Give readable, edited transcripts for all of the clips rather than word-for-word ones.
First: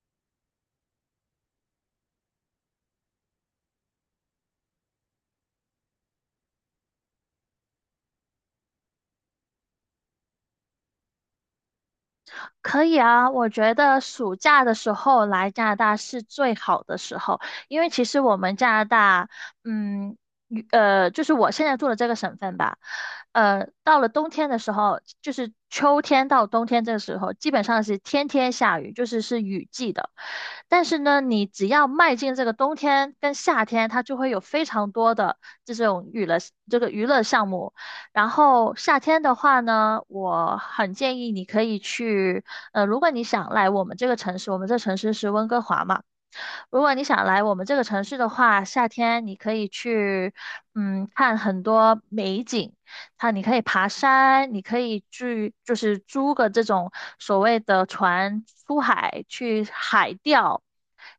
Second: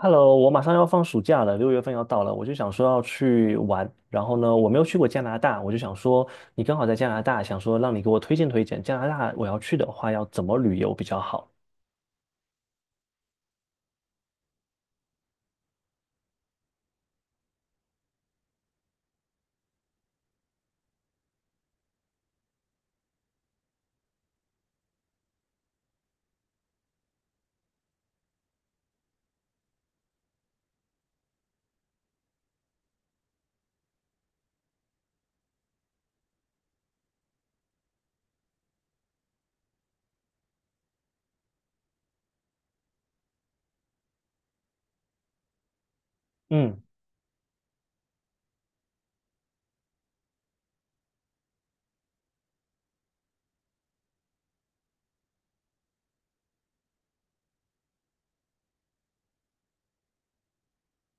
Hello，我马上要放暑假了，六月份要到了，我就想说要去玩。然后呢，我没有去过加拿大，我就想说你刚好在加拿大，想说让你给我推荐加拿大，我要去的话要怎么旅游比较好？可以啊，我觉得暑假的时候来加拿大是最好的时候，因为其实我们加拿大，嗯，与就是我现在住的这个省份吧，到了冬天的时候，就是秋天到冬天这个时候，基本上是天天下雨，就是是雨季的。但是呢，你只要迈进这个冬天跟夏天，它就会有非常多的这种娱乐这个娱乐项目。然后夏天的话呢，我很建议你可以去如果你想来我们这个城市，我们这城市是温哥华嘛，如嗯果你想来我们这个城市的话，夏天你可以去，嗯，看很多美景。它你可以爬山，你可以去就是租个这种所谓的船出海去海钓，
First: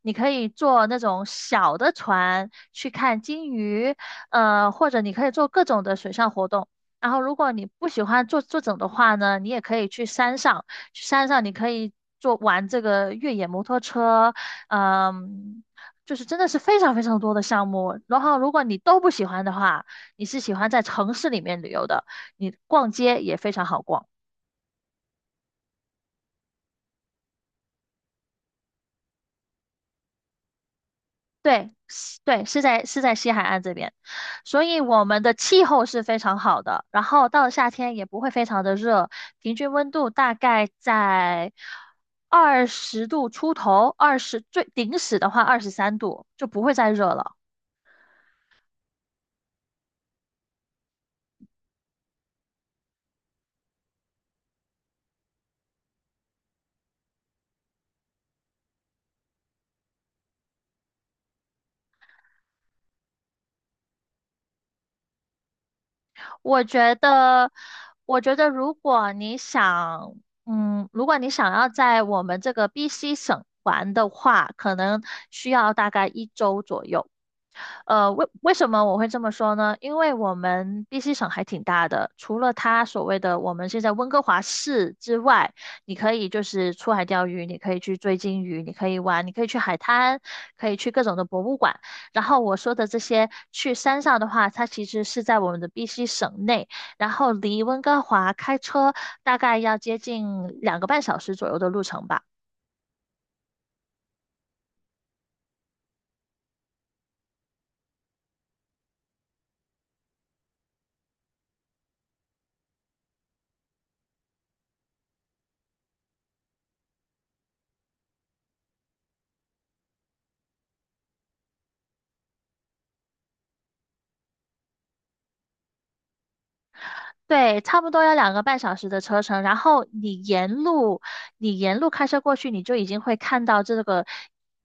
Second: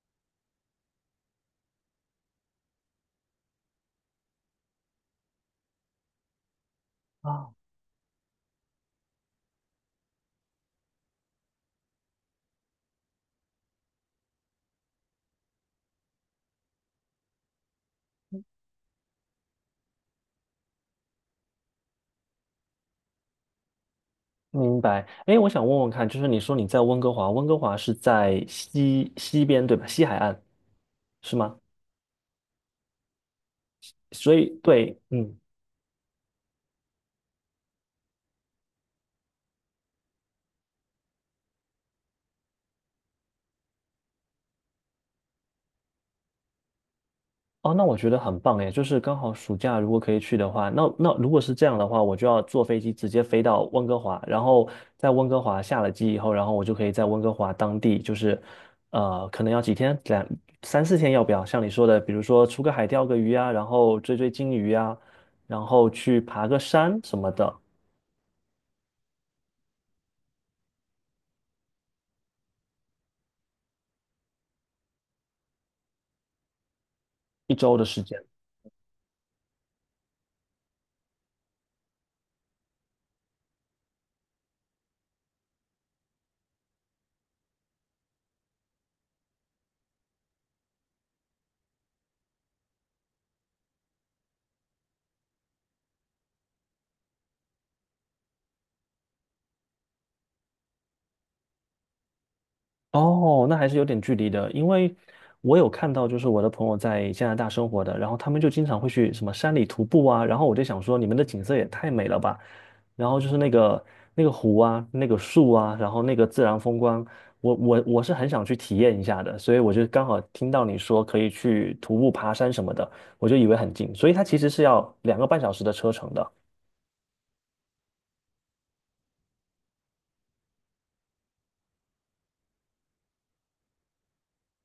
你可以坐那种小的船去看鲸鱼，或者你可以做各种的水上活动。然后，如啊，果你不喜欢坐整的话呢，你也可以去山上，去山上你可以坐玩这个越野摩托车，嗯，就是真的是非常非常多的项目。然后，如果你都不喜欢的话，你是喜欢在城市里面旅游的，你逛街也非常好逛。明白。哎，我想问问看，就是你说你在温哥华，温哥华是在西边对吧？西海岸是吗？对，是对，是在西海岸这边，所以所以对，我们的嗯。气候是非常好的，然后到了夏天也不会非常的热，平均温度大概在二十度出头，二十最顶死的话二十三度，就不会再热了。哦，那我觉得很棒诶，就是刚好暑假如果可以去的话，那如果是这样的话，我就要坐飞机直接飞到温哥华，然后在温哥华下了机以后，然后我就可以在温哥华当地，可能要几天，两三四天，要不要？像你说的，比如说出个海钓个鱼啊，然后追鲸鱼啊，然后去爬个我觉山什么得，的，我觉得如果你想，嗯，如果你想要在我们这个 BC 省玩的话，可能需要大概一周左右。一周的时呃，间。为什么我会这么说呢？因为我们 BC 省还挺大的，除了它所谓的我们现在温哥华市之外，你可以就是出海钓鱼，你可以去追鲸鱼，你可以玩，你可以去海滩，可以去各种的博物馆。然后我说的这些去山上的话，它其实是在我们的 BC 省内，然后离温哥华开车大概要接近两个半小时左右的路程吧。哦，那还是有点距离的，因为我有看到，就是我的朋友在加拿大生活的，然后他们就经常会去什么山里徒步啊，然后我就想说，你们的景色也太美了吧，然后就是那个湖啊，那个树啊，然后那个自然风光，我是很想去体验一下的，所以我就刚好听到你说可以去徒步爬山什么的，我就以为很近，所以它其实是要两个半小时的车程的。对，差不多要两个半小时的车程，然后你沿路，你沿路开车过去，你就已经会看到这个，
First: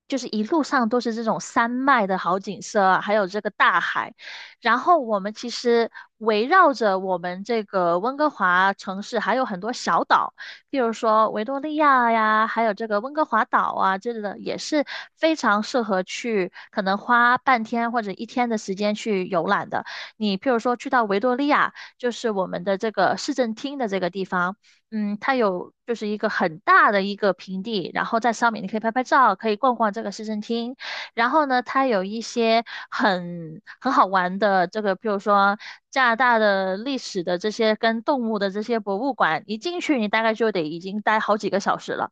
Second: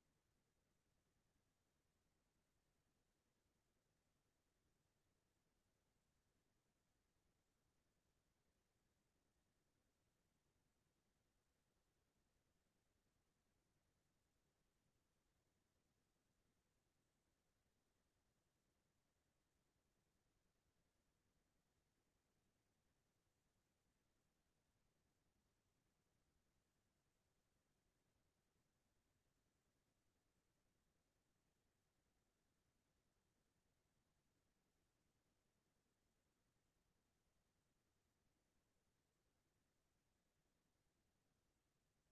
就是一路上都是这种山脉的好景色啊还有这个大海。然后我们其实围绕着我们这个温哥华城市还有很多小岛，比如说维多利亚呀，还有这个温哥华岛啊，这类的也是非常适合去，可能花半天或者一天的时间去游览的。你譬如说去到维多利亚。就是我们的这个市政厅的这个地方，嗯，它有就是一个很大的一个平地，然后在上面你可以拍拍照，可以逛逛这个市政厅。然后呢，它有一些很好玩的这个，比如说加拿大的历史的这些跟动物的这些博物馆，一进去你大概就得已经待好几个小时了。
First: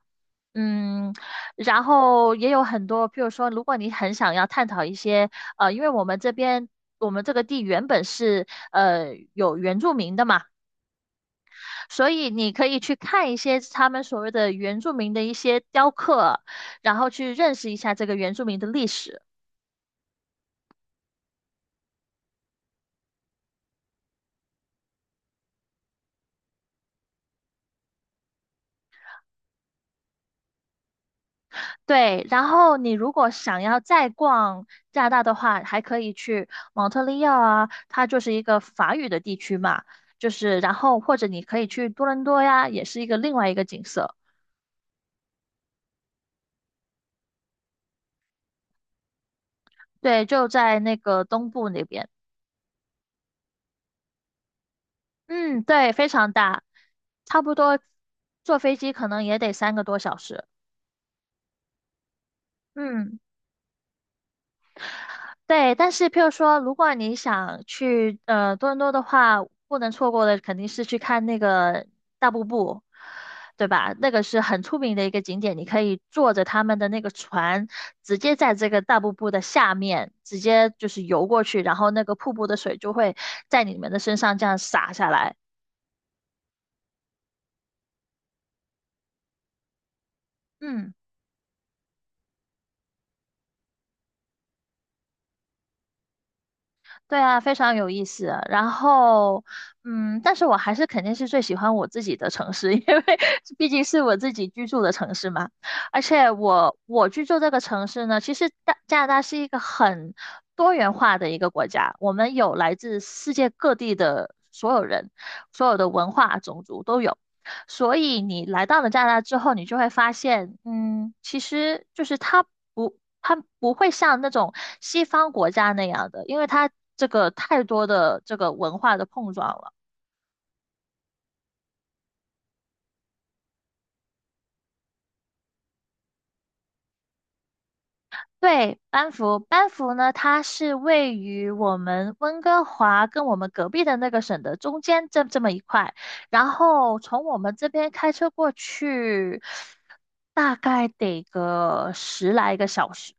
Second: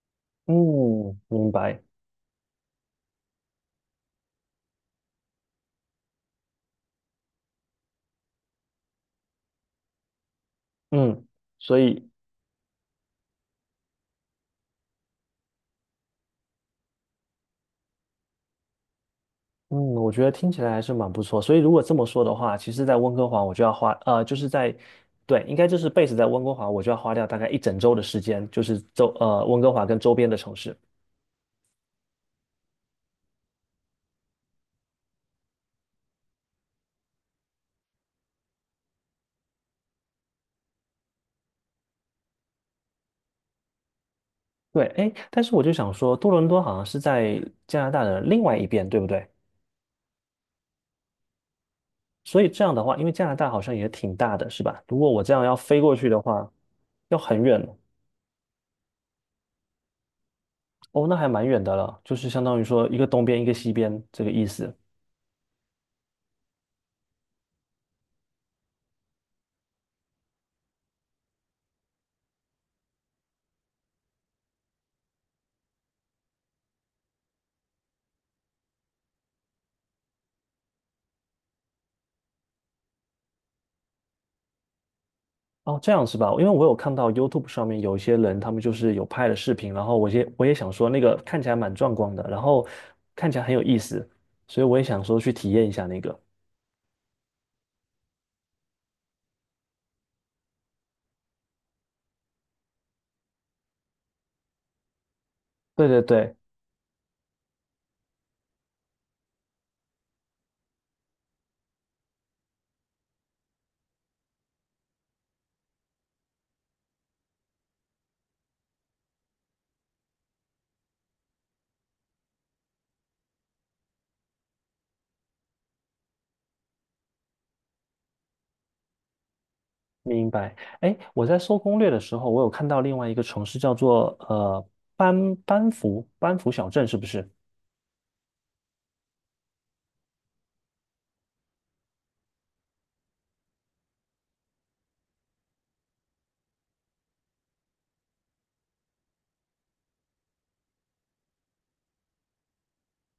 嗯，嗯，明白。然后也有很多，譬如说，如果你很想要探讨一些，因为我们这边我们这个地原本是有原住民的嘛，嗯，所以所以你可以去看一些他们所谓的原住民的一些雕刻，然后去认识一下这个原住民的历史。嗯，我觉得听起来还是蛮不错。所以如果这么说的话，其实，在温哥华我就要花，就是在，对，应该就是 base 在温哥华，我就要花掉大概一整周的时间，就是周，温哥华跟周边的城市。对，然后你如果想要再逛加拿大的话，还可以去蒙特利尔啊，它就是一个法语的地区嘛，就是然后或者你可以去多伦多呀，也是一个另外一个景色。对，哎，但是我就想说，多伦多好像是在加拿大的另外一边，对不对？对，就在那个东部那边。所以这样的话，因为加拿大好像也挺大的，是吧？如果我这样要嗯，飞对，过去非的常话，大，要很差不远。多坐飞机可能也得三个多小时。哦，那还蛮远的了，就是相当于说一个嗯。东边一个西边这个意思。对，但是譬如说，如果你想去多伦多的话，不能错过的肯定是去看那个大瀑布，对吧？那个是很出名的一个景点，你可以坐着他们的那个船，直接在这个大瀑布的下面直接就是游过去，然后那个瀑布的水就会在你们的身上这样洒下来。哦，这样是吧？因为我有看到 YouTube 上面有一些人，他们就是有拍了视频，然后我也想说嗯。那个看起来蛮壮观的，然后看起来很有意思，所以我也想说去体验一下那个。对啊，非常有意思。然后，嗯，但是我还是肯定是最喜欢我自己的城市，因为毕竟是我自己居住的城市嘛。对而对且对，我居住这个城市呢，其实大加拿大是一个很多元化的一个国家，我们有来自世界各地的所有人，所有的文化、种族都有。所以你来到了加拿大之后，你就会发现，嗯，其实就是它不，它不会像那种西方国家那样的，因为它这个太多的这个文化的碰撞了。明白。哎，我在搜攻略的时候，我有看到另外一个城市叫做班福小镇，是不是？对，班夫，班夫呢，它是位于我们温哥华跟我们隔壁的那个省的中间这么一块，然后从我们这边开车过去，大概得个十来个小时。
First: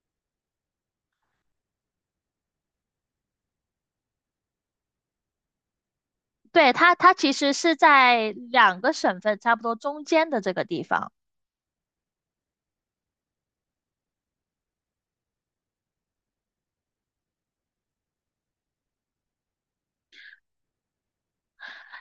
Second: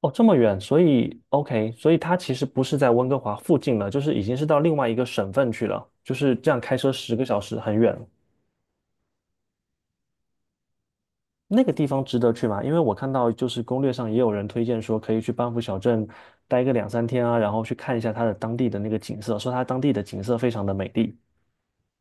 哦，这么远，所以 OK，所以它其实不是在温哥华附近了，就是已经是到另外一个省份去了，就是这样对，开车它，它十个其小实时，很是远。在两个省份差不多中间的这个地方。那个地方值得去吗？因为我看到就是攻略上也有人推荐说可以去班夫小镇待个两三天啊，然后去看一下它的当地的那个景色，说它当地的景色非常的美丽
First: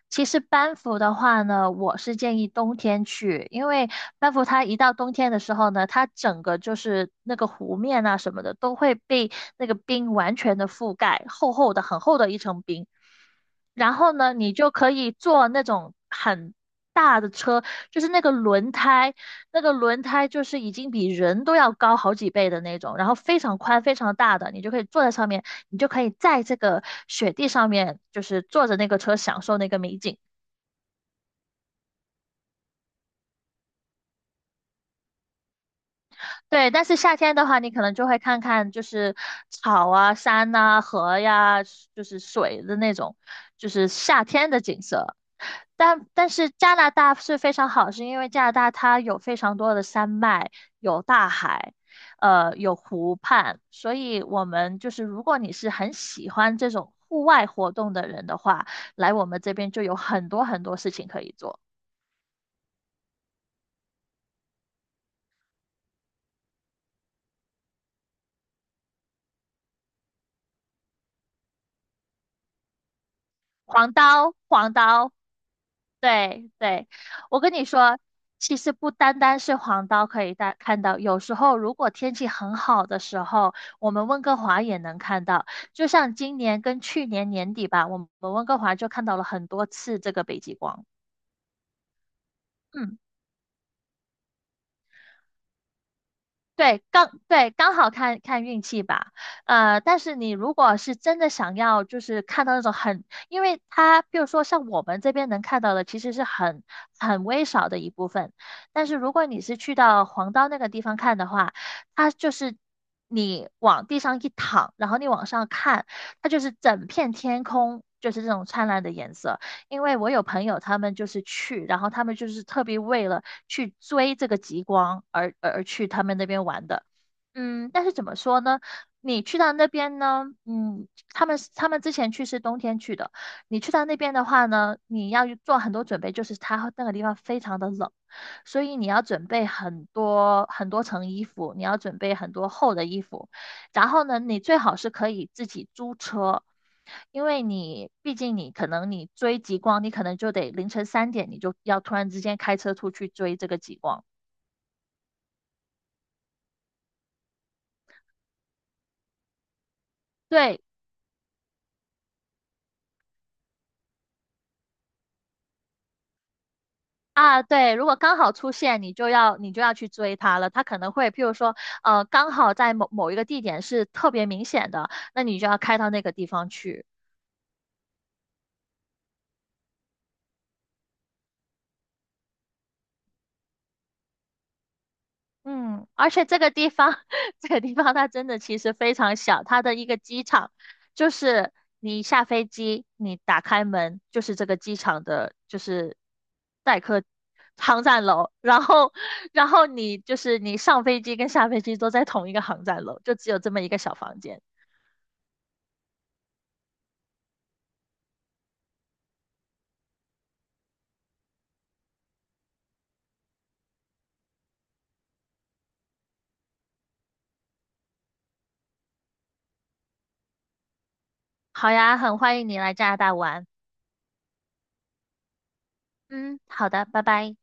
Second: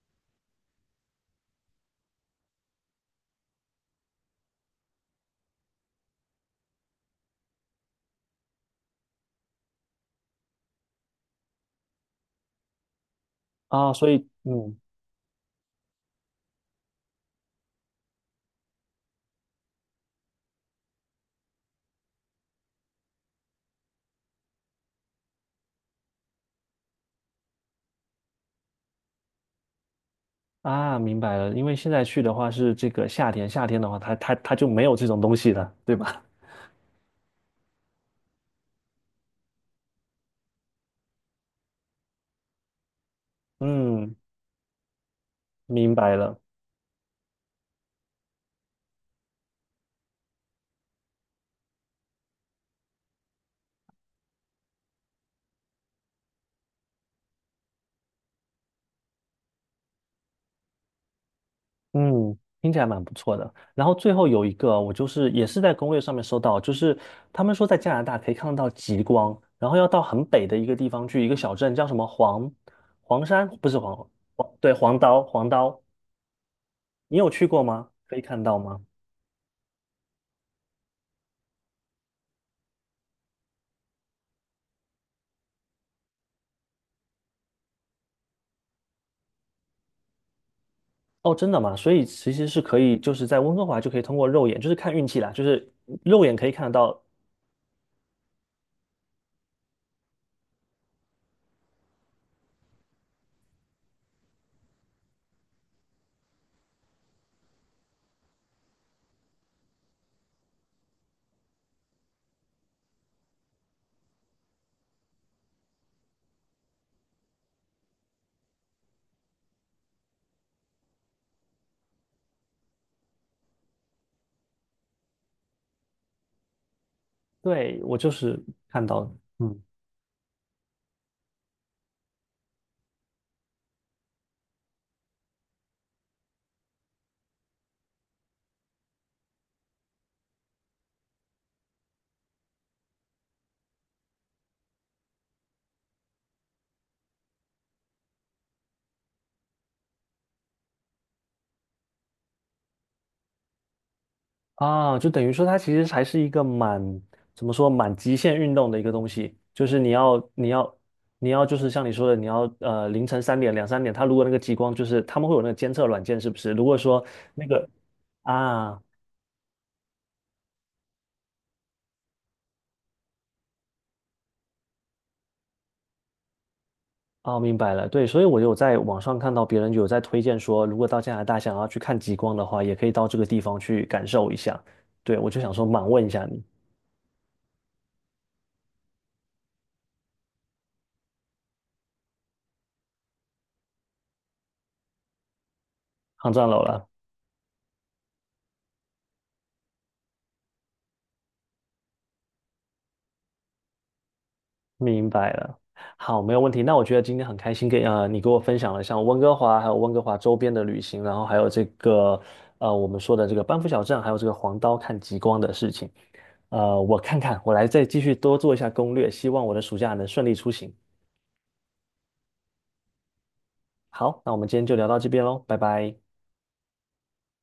其实班夫的话呢，我是建议冬天去，因为班夫它一到冬天的时候呢，它整个就是那个湖面啊什么的都会被那个冰完全的覆盖，厚厚的、很厚的一层冰。啊，然所后以呢，你就嗯可以坐那种很大的车，就是那个轮胎就是已经比人都要高好几倍的那种，然后非常宽、非常大的，你就可以坐在上面，你就可以在这个雪地上面，就是坐着那个车享受那个美景。啊，明白了，因为现在去的话是这个夏天，夏天的话它就没有这种东西了，对吧？对，但是夏天的话，你可能就会看看就是草啊、山呐、河呀，就是水的那种，就是嗯，夏天的景色。明但白但了。是加拿大是非常好，是因为加拿大它有非常多的山脉，有大海，有湖畔，所以我们就是如果你是很喜欢这种户外活动的人的话，来我们这边就有很多很多事情可以做。嗯，听起来蛮不错的。然后最后有一个，我就是也是在攻略上面搜到，就是他们说在加拿大可以看得到极光，然后要到很北的一个地方去，一个小镇叫什么黄山，不是黄黄黄，刀，对，黄黄刀，刀黄刀，对对，你有我去跟过你吗？说，可以看其到实吗？不单单是黄刀可以大看到，有时候如果天气很好的时候，我们温哥华也能看到。就像今年跟去年年底吧，我们温哥华就看到了很多次这个北极光。哦，真的吗？所以其实是可以，嗯。就是在温哥华就可以通过肉眼，就是看运气啦，就是肉眼可以看得对，到。刚好看看运气吧。呃，但是你如果是真的想要，就是看到那种很，因为它，比如说像我们这边能看到的，其实是很微少的一部分。但是如果你是去到黄刀那个地方看的话，它就是你往地上一躺，然后你往上看，它就是整片天空就是这种灿烂的颜色。因为我有朋友他们就是去，然后他们就是特别为了去追这个极光而去他们那边玩的。嗯，对，但是我怎就么说是呢？看到了，你去到嗯那边呢，嗯，他们之前去是冬天去的，你去到那边的话呢，你要做很多准备，就是它那个地方非常的冷，所以你要准备很多很多层衣服，你要准备很多厚的衣服，然后呢，你最好是可以自己租车，因为你毕竟你可能你追极光，你可能就得凌晨三点你就要突然之间开车出去追这个极光。啊，就等于说它其实还是一个蛮，怎么说，蛮极限运动的一个东西，就是你要你对，要你要就是像你说的，你要凌晨三点两三点，它如果那个极光就是他们会有那个监测软件是不是？如果说啊，那个对，如果刚好出啊现，你就要去追它了。它可能会，譬如说，刚好在某某一个地点是特别明显的，那你就要开到那个地方去。哦明白了，对，所以我有在网上看到别人有在推荐说，如果到加拿大想要去看极光的话，也可以到这个地方去感受一下。对，我就想说满嗯，问一而下且这你，个地方，这个地方它真的其实非常小，它的一个机场就是你下飞机，你打开门就是这个机场的，就是抗战楼待了。客航站楼，然后你就是你上飞机跟下飞机都在同一个航站楼，就只有这么一个小房间。明白了，好，没有问题。那我觉得今天很开心跟，你给我分享了像温哥华，还有温哥华周边的旅行，然后还有这个我们说的这个班夫小镇，还有这个黄刀看极光的事情。呃，我看看，我来再继续多做一下攻略，希望我的暑假能顺利出行。好呀，很欢迎你来加拿大玩。好，那我们今天就聊到这边喽，拜拜。嗯，好的，拜拜。